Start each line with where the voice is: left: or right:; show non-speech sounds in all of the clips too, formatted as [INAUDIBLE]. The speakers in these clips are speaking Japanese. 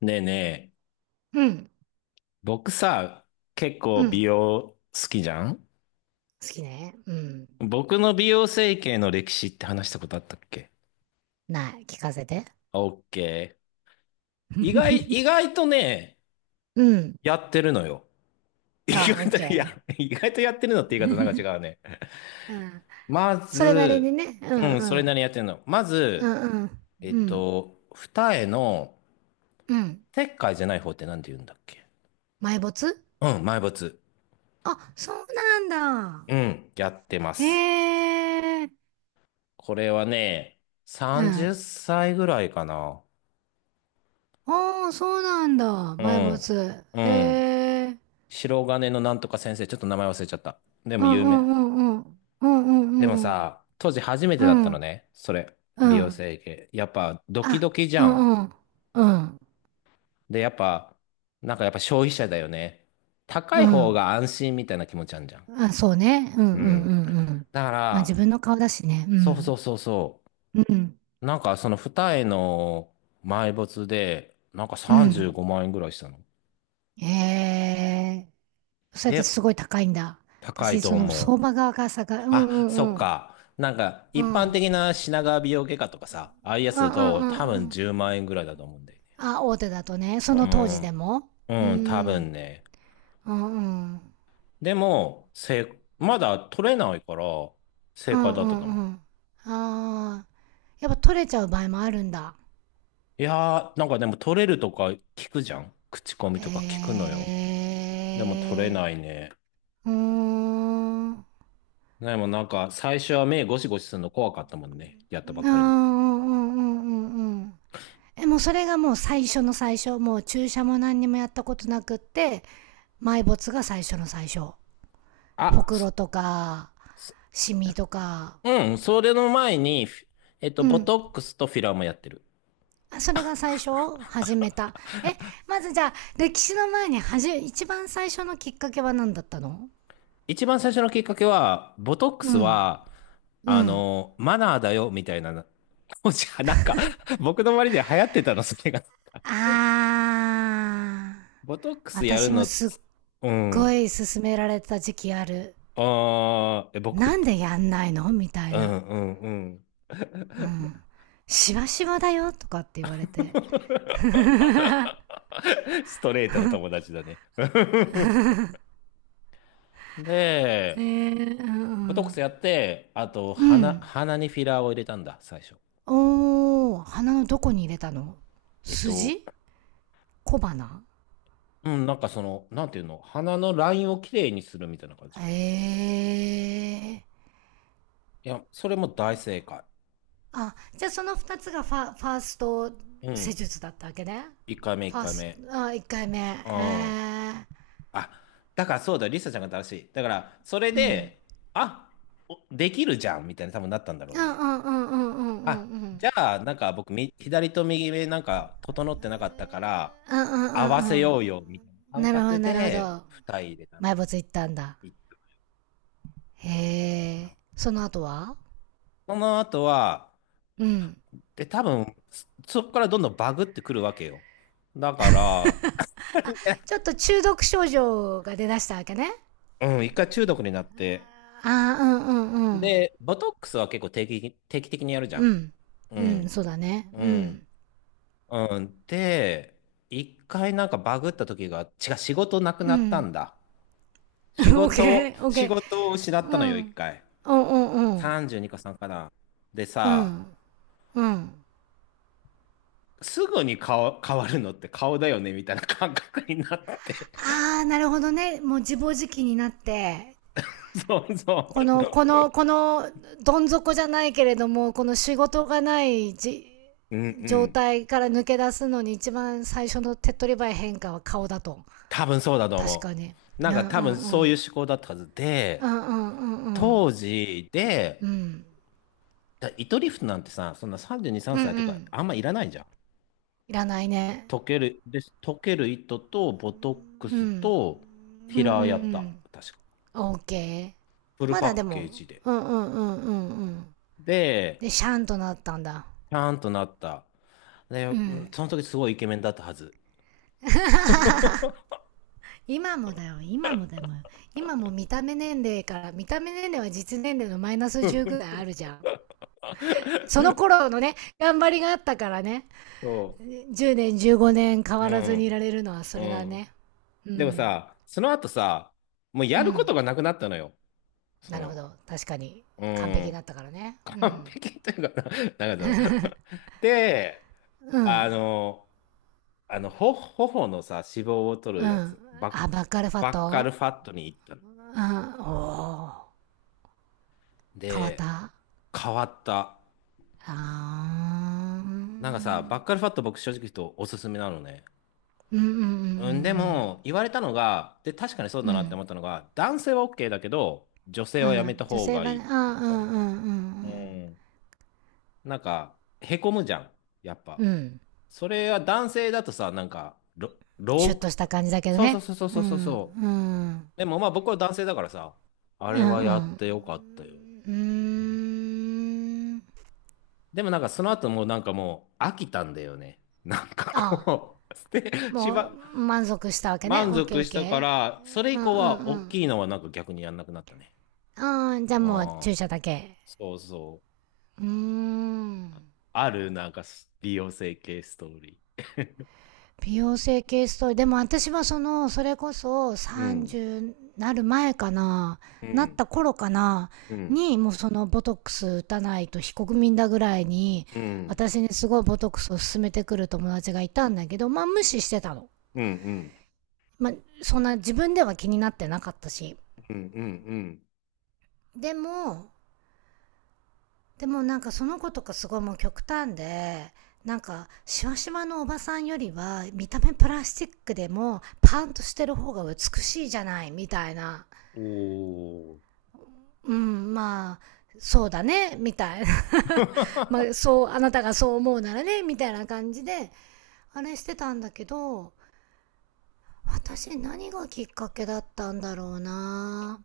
left: ねえねえ、
right: うん、
left: 僕さ、結
right: う
left: 構美
right: ん。
left: 容好きじゃん。
right: 好きね。うん。
left: 僕の美容整形の歴史って話したことあったっけ？
right: ない。聞かせて。
left: オッケー。意外、意
right: [LAUGHS]
left: 外とね、
right: うん。
left: やってるのよ。[LAUGHS] 意
right: あ、オ
left: 外
right: ッ
left: と、いや、
right: ケ
left: 意外とやってるのっ
right: ー。
left: て言い方なんか違
right: [LAUGHS]
left: うね。
right: うん。
left: ま
right: それなりに
left: ず、
right: ね。う
left: う
right: ん
left: ん、
right: う
left: それなり
right: ん。
left: にやってるの。ま
right: う
left: ず、
right: んうん。うん。
left: 二重の
right: うん。
left: 切開じゃない方ってなんて言うんだっけ？
right: 埋没。
left: うん、埋没。
right: あ、そうなん
left: う
right: だ。
left: ん、やってます。
right: ええ。
left: これはね、
right: う
left: 30
right: ん。
left: 歳ぐらいかな。
right: ああ、そうなんだ。
left: う
right: 埋
left: ん。
right: 没。
left: う
right: え
left: ん。
right: え。
left: 白金のなんとか先生、ちょっと名前忘れちゃった。で
right: う
left: も
right: ん
left: 有
right: うん
left: 名。
right: うんうん。うん
left: で
right: う
left: も
right: んうん。
left: さ、当時初めて
right: う
left: だったの
right: ん。
left: ね。それ。美
right: う
left: 容
right: ん。
left: 整形。やっぱドキ
right: あ、
left: ドキじ
right: う
left: ゃん。
right: んうん。うん。
left: で、やっぱ、なんかやっぱ消費者だよね。高
right: う
left: い方
right: ん。
left: が安心みたいな気持ちあんじゃん。
right: あ、そうね。うん
left: う
right: うん
left: ん。
right: うんうん。
left: だか
right: まあ自
left: ら、
right: 分の顔だしね。う
left: そうそう
right: ん。
left: そうそ
right: うん。
left: う。なんかその二重の埋没で、なんか
right: う
left: 35
right: ん。
left: 万円ぐらいしたの。
right: ええー、それって
left: で、
right: すごい高いんだ。
left: 高い
right: 私、
left: と
right: その相
left: 思
right: 場
left: う。
right: 側がさが、うん
left: あ、
right: う
left: そっ
right: んうん。
left: か。なんか、
right: う
left: 一
right: ん。う
left: 般
right: ん
left: 的な品川美容外科とかさ、ああいう
right: う
left: や
right: ん
left: つだ
right: うん
left: と
right: う
left: 多分10万円
right: ん。
left: ぐらいだと思うんだよね。
right: あ、大手だとね。その当時でも。
left: う
right: う
left: ん。うん、多分
right: ん。
left: ね。
right: うんうん。
left: でも、まだ取れないから、
right: う
left: 正解
right: ん
left: だっ
right: う
left: たと
right: ん
left: 思
right: う
left: う。
right: ん。ああ。やっぱ取れちゃう場合もあるんだ。
left: いやー、なんかでも取れるとか聞くじゃん。口コミとか聞く
right: え
left: のよ。でも取れ
right: え
left: ないね。
right: ー、うーん。
left: でもなんか、最初は目ゴシゴシするの怖かったもんね。やっ
right: ああ、
left: たばっ
right: うんう
left: かりの。
right: んうんうんうん。もうそれがもう最初の最初、もう注射も何にもやったことなくって、埋没が最初の最初。ほ
left: あ、
right: くろとか
left: す
right: シミとか。
left: うん、それの前に、
right: う
left: ボ
right: ん、
left: トックスとフィラーもやってる。
right: それが最初、始めた。えまず、じゃあ歴史の前に、一番最初のきっかけは何だったの？
left: 一番最初のきっかけは、ボトック
right: う
left: ス
right: ん
left: は、
right: うん。
left: マナーだよ、みたいな。[LAUGHS] 当時はなんか、僕の周りで流行ってたの、それが。[LAUGHS]
right: あー、
left: ボトックスやる
right: 私も
left: の
right: すっ
left: つ、う
right: ご
left: ん。
right: い勧められた時期ある。
left: ああ、え、
right: な
left: 僕、
right: んでやんないの、みたい
left: うん
right: な。
left: うんうん。
right: うん、しわしわだよとかって言われて。
left: [LAUGHS] ストレートの友達だね。[LAUGHS]
right: へ
left: で、
right: え。う
left: ボトックスや
right: ん
left: って、あと、
right: うん。う
left: 鼻、
right: ん。
left: 鼻にフィラーを入れたんだ、最初。
right: おー、鼻のどこに入れたの？
left: えっと、
right: 筋、小鼻。
left: うん、なんかその、なんていうの、鼻のラインをきれいにするみたいな感じ。
right: ええー。
left: いや、それも大正解。
right: あ、じゃあその二つがファ、ファースト
left: う
right: 施
left: ん。
right: 術だったわけね。
left: 1回目、
right: フ
left: 1
right: ァー
left: 回
right: スト、
left: 目。
right: あ、一回目。へ
left: うん。
right: え。
left: あ、だからそうだ、リサちゃんが正しい。だから、それ
right: うん。
left: で、あ、おできるじゃんみたいな、多分なったんだろ
right: う
left: う
right: ん
left: ね。
right: うんうんうんうんう
left: あ、
right: んう
left: じ
right: ん。
left: ゃあ、なんか僕、左と右目なんか整ってなかったから、
right: うんうんう
left: 合わせ
right: んうん。
left: ようよ、みたいな感
right: なるほど
left: 覚
right: なるほ
left: で、
right: ど。
left: 二重入れたの。
right: 埋没行ったんだ。
left: いいか
right: へ
left: な。
right: え。その後は？
left: その後は、
right: うん。
left: で、多分、そこからどんどんバグってくるわけよ。だから、
right: ちょっ
left: [LAUGHS]
right: と中毒症状が出だしたわけね。
left: うん、一回中毒になって。
right: ああ、うんうんうん。
left: で、ボトックスは結構定期的にやるじゃ
right: う
left: ん。
right: ん。
left: う
right: うん、
left: ん。
right: そうだね。
left: う
right: う
left: ん。
right: ん。
left: うん。で、一回なんかバグった時が、違う、仕事なく
right: う
left: なった
right: ん。
left: んだ。
right: [LAUGHS] オ
left: 仕
right: ッ
left: 事
right: ケ
left: を、
right: ー、オッ
left: 仕
right: ケ
left: 事を失
right: ー。
left: っ
right: う
left: たの
right: ん。う
left: よ、一
right: ん
left: 回。
right: うんうん。
left: 32個さんかな。で
right: う
left: さ、
right: ん。うん。
left: すぐに顔、変わるのって顔だよね、みたいな感覚になって。
right: ああ、なるほどね。もう自暴自棄になって、
left: [LAUGHS] そうそ
right: この、こ
left: う。
right: の、この、どん底じゃないけれども、この仕事がないじ、
left: うんう
right: 状
left: ん。
right: 態から抜け出すのに一番最初の手っ取り早い変化は顔だと。
left: 多分そうだと
right: 確
left: 思
right: かに。
left: う。
right: う
left: な
right: ん
left: ん
right: う
left: か
right: ん
left: 多分
right: う
left: そういう
right: ん。
left: 思考だったはず
right: うん
left: で、
right: うんうんうん。
left: 当時
right: う
left: で、
right: ん。
left: 糸リフトなんてさ、そんな32、3
right: うん
left: 歳と
right: う
left: か
right: ん。
left: あんまいらないじゃん。
right: いらないね。
left: 溶ける糸とボトック
right: うん。
left: ス
right: うん
left: と
right: うんう
left: 平やった。
right: ん。
left: 確か。
right: オーケー。
left: フル
right: まだで
left: パッケー
right: も、
left: ジで。
right: うんうんうんうんうん。
left: で、
right: で、シャンとなったんだ。
left: ちゃんとなった。で、
right: う
left: うん
right: ん。
left: その時すごいイケメンだったはず。
right: 今もだよ、今もだよ。今も見た目年齢から、見た目年齢は実年齢のマイナス10ぐらいあるじゃん。その
left: [LAUGHS]
right: 頃のね、頑張りがあったからね、
left: そ
right: 10年、15年変
left: う。う
right: わらずにいら
left: ん。
right: れるのはそ
left: う
right: れだ
left: ん。
right: ね。う
left: でも
right: ん。
left: さ、その後さ、もう
right: う
left: やるこ
right: ん。
left: とがなくなったのよ。そ
right: なるほ
left: の、
right: ど。確かに。
left: う
right: 完璧だ
left: ん。
right: ったからね。う
left: 完
right: ん。
left: 璧というかな、なんかその [LAUGHS] で、
right: う
left: あ
right: ん。
left: の、頬のさ、脂肪を取
right: う
left: るや
right: ん。
left: つ、
right: アバカルファ
left: バッカ
right: ト。
left: ルファットに行ったの。
right: あー、おー、変わっ
left: で、
right: た。あ
left: 変わった。
right: あ。う
left: なんかさ、バッ
right: ん
left: カルファット僕正直言うとおすすめなのね。
right: うんう
left: うん、で
right: ん
left: も、言われたのが、で、確かにそう
right: う
left: だ
right: んう
left: なって
right: ん。
left: 思ったのが、男性は OK だけど、女性
right: う
left: はや
right: ん。う
left: めた
right: ん。女
left: 方
right: 性
left: が
right: は
left: いいっ
right: ね、あー、う
left: て言
right: んう
left: われ
right: ん
left: た。
right: う
left: う
right: ん
left: ん。なんか、へこむじゃん。やっ
right: う
left: ぱ。
right: ん。うん。
left: それは男性だとさ、なんか、
right: シュッとした感じだけど
left: そうそう
right: ね。
left: そうそう
right: う
left: そうそう
right: ん。
left: そ
right: うん。
left: う。でもまあ僕は男性だからさ、あ
right: う
left: れ
right: ん
left: は
right: う
left: やっ
right: ん。
left: てよかったよ。
right: うーん。
left: でもなんかその後もうなんかもう飽きたんだよね。なんか
right: あ
left: こう、捨て、
right: ー、
left: し
right: もう、
left: ば、
right: 満足したわけね。
left: 満
right: オッケー
left: 足
right: オッ
left: した
right: ケ
left: か
right: ー。
left: ら、それ
right: う
left: 以
right: ん
left: 降
right: うん
left: は
right: う
left: 大
right: ん。
left: きいのはなんか逆にやんなくなったね。
right: ああ、じゃあもう
left: あ
right: 注
left: あ、
right: 射だけ。
left: そうそう。
right: うーん。
left: あるなんか美容整形ストーリー。
right: 美容整形ストーリー。でも私はその、それこそ
left: [LAUGHS] うん、
right: 30なる前かな、
left: う
right: なっ
left: ん、
right: た頃かな、
left: うん、
right: に、もうそのボトックス打たないと非国民だぐらいに、
left: うん、
right: 私にすごいボトックスを勧めてくる友達がいたんだけど、まあ無視してたの。
left: うん、うん、
right: まあ、そんな自分では気になってなかったし。
left: うん、うん。うん。
right: でも、でもなんかその子とかすごいもう極端で、なんか、シワシワのおばさんよりは、見た目プラスチックでも、パンとしてる方が美しいじゃない、みたいな。
left: おー。
right: うん、まあ、そうだね、みたいな。 [LAUGHS]。ま
left: [LAUGHS] あ
right: あ、そう、あなたがそう思うならね、みたいな感じで、あれしてたんだけど、私何がきっかけだったんだろうな。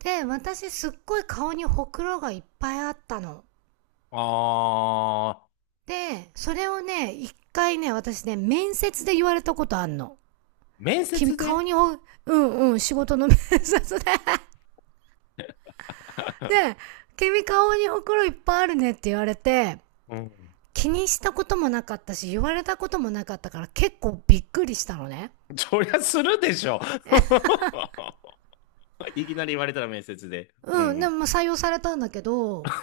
right: で、私すっごい顔にほくろがいっぱいあったの。
left: あ、
right: で、それをね、一回ね、私ね、面接で言われたことあんの。
left: 面
right: 君
left: 接で？
right: 顔にお、うんうん、仕事の面接で。[LAUGHS] で、君顔におくろいっぱいあるねって言われて、
left: うん。
right: 気にしたこともなかったし、言われたこともなかったから結構びっくりしたのね。
left: [LAUGHS] そりゃするでしょ。[LAUGHS] いきなり言われたら面接で。う
right: うん、で
left: ん。
right: もまあ採用されたんだけど、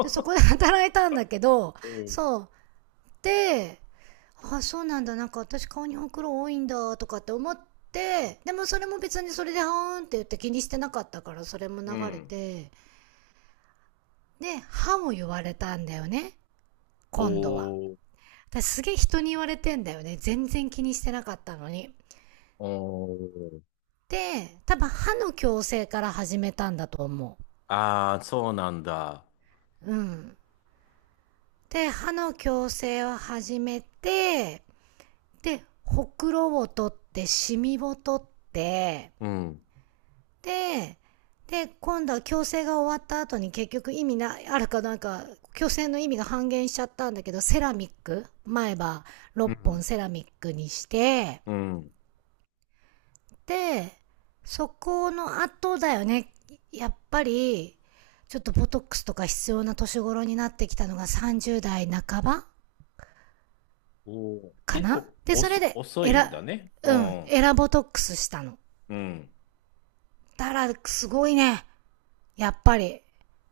right: で、そこで 働いたんだけど、
left: うん。
right: そう。で、あ、そうなんだ、なんか私顔にほくろ多いんだとかって思って、でもそれも別にそれで、はーんって言って気にしてなかったから、それも
left: う
right: 流れ
left: ん。
right: て、で歯も言われたんだよね、今度は。
left: おー。
right: 私すげえ人に言われてんだよね、全然気にしてなかったのに。
left: おー。
right: で多分歯の矯正から始めたんだと思
left: ああ、そうなんだ。
right: う。うん、で歯の矯正を始めて、でほくろを取ってシミを取って、
left: うん。
right: で、で、今度は矯正が終わった後に結局意味な、あるかなんか、矯正の意味が半減しちゃったんだけど、セラミック、前歯
left: う
right: 6本
left: ん。
right: セラミックにして、
left: うん。
right: で、そこの後だよね。やっぱり、ちょっとボトックスとか必要な年頃になってきたのが30代半ば
left: おー。
right: か
left: 結
right: な、
left: 構
right: で、それで、
left: 遅
right: エ
left: いんだ
right: ラ、
left: ね。う
right: うん、
left: ん。
right: エラボトックスしたの。
left: うん。
right: だから、すごいね。やっぱり。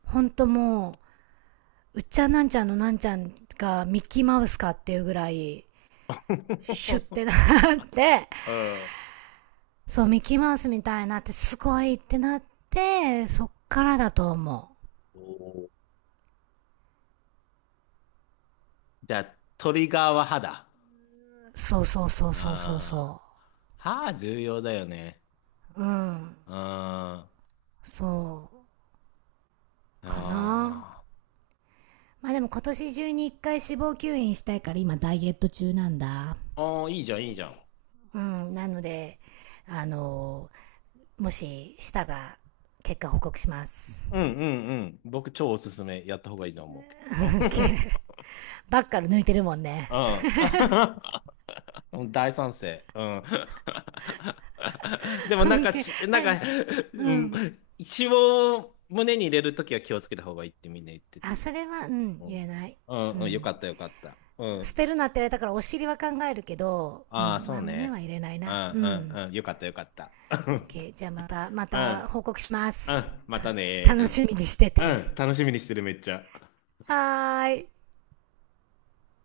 right: ほんともう、うっちゃんなんちゃんのなんちゃんがミッキーマウスかっていうぐらい、シュッてな
left: [LAUGHS]
right: って、
left: うん。
right: [LAUGHS] そう、ミッキーマウスみたいになって、すごいってなって、そっからだと思
left: おー。じゃあ、トリガーは歯だ。
right: う。そうそうそうそうそう
left: ああ、
right: そ
left: 歯重要だよね。
right: う。うん。
left: あ
right: そう。
left: ー、
right: かな。
left: あ
right: まあでも今年中に一回脂肪吸引したいから今ダイエット中なんだ。
left: ー。ああ、いいじゃん、いいじゃん。
right: うん。なので、あのもししたら結果報告します。
left: うんうんうん。僕、超おすすめ。やった方がいいと思
right: [LAUGHS] オ
left: う。
right: ッケー。
left: [LAUGHS]
right: ばっかり抜いてるもんね。
left: うん。[LAUGHS] 大賛成。うん。[LAUGHS] でも
right: [LAUGHS] オ
left: なん
right: ッ
left: か
right: ケー。[LAUGHS]
left: なん
right: は
left: か、
right: い。う
left: うん、
right: ん。
left: 一応胸に入れるときは気をつけた方がいいってみんな言ってて。
right: あ、それは、うん、
left: う
right: 言え
left: ん。
right: ない。
left: うん、
right: う
left: うん、よか
right: ん。
left: ったよかった。う
right: 捨
left: ん。
right: てるなって言われたからお尻は考えるけど、う
left: ああ、
right: ん、
left: そ
right: ま
left: う
right: あ胸
left: ね。
right: は入れない
left: うんう
right: な。うん。
left: んうん。よかったよかった。
right: OK。
left: [LAUGHS]
right: じゃあまた、ま
left: うん。う
right: た報告しま
left: ん。う
right: す。
left: ん、またね。
right: 楽しみにして
left: う
right: て。
left: ん、楽しみにしてるめっちゃ。
right: はーい。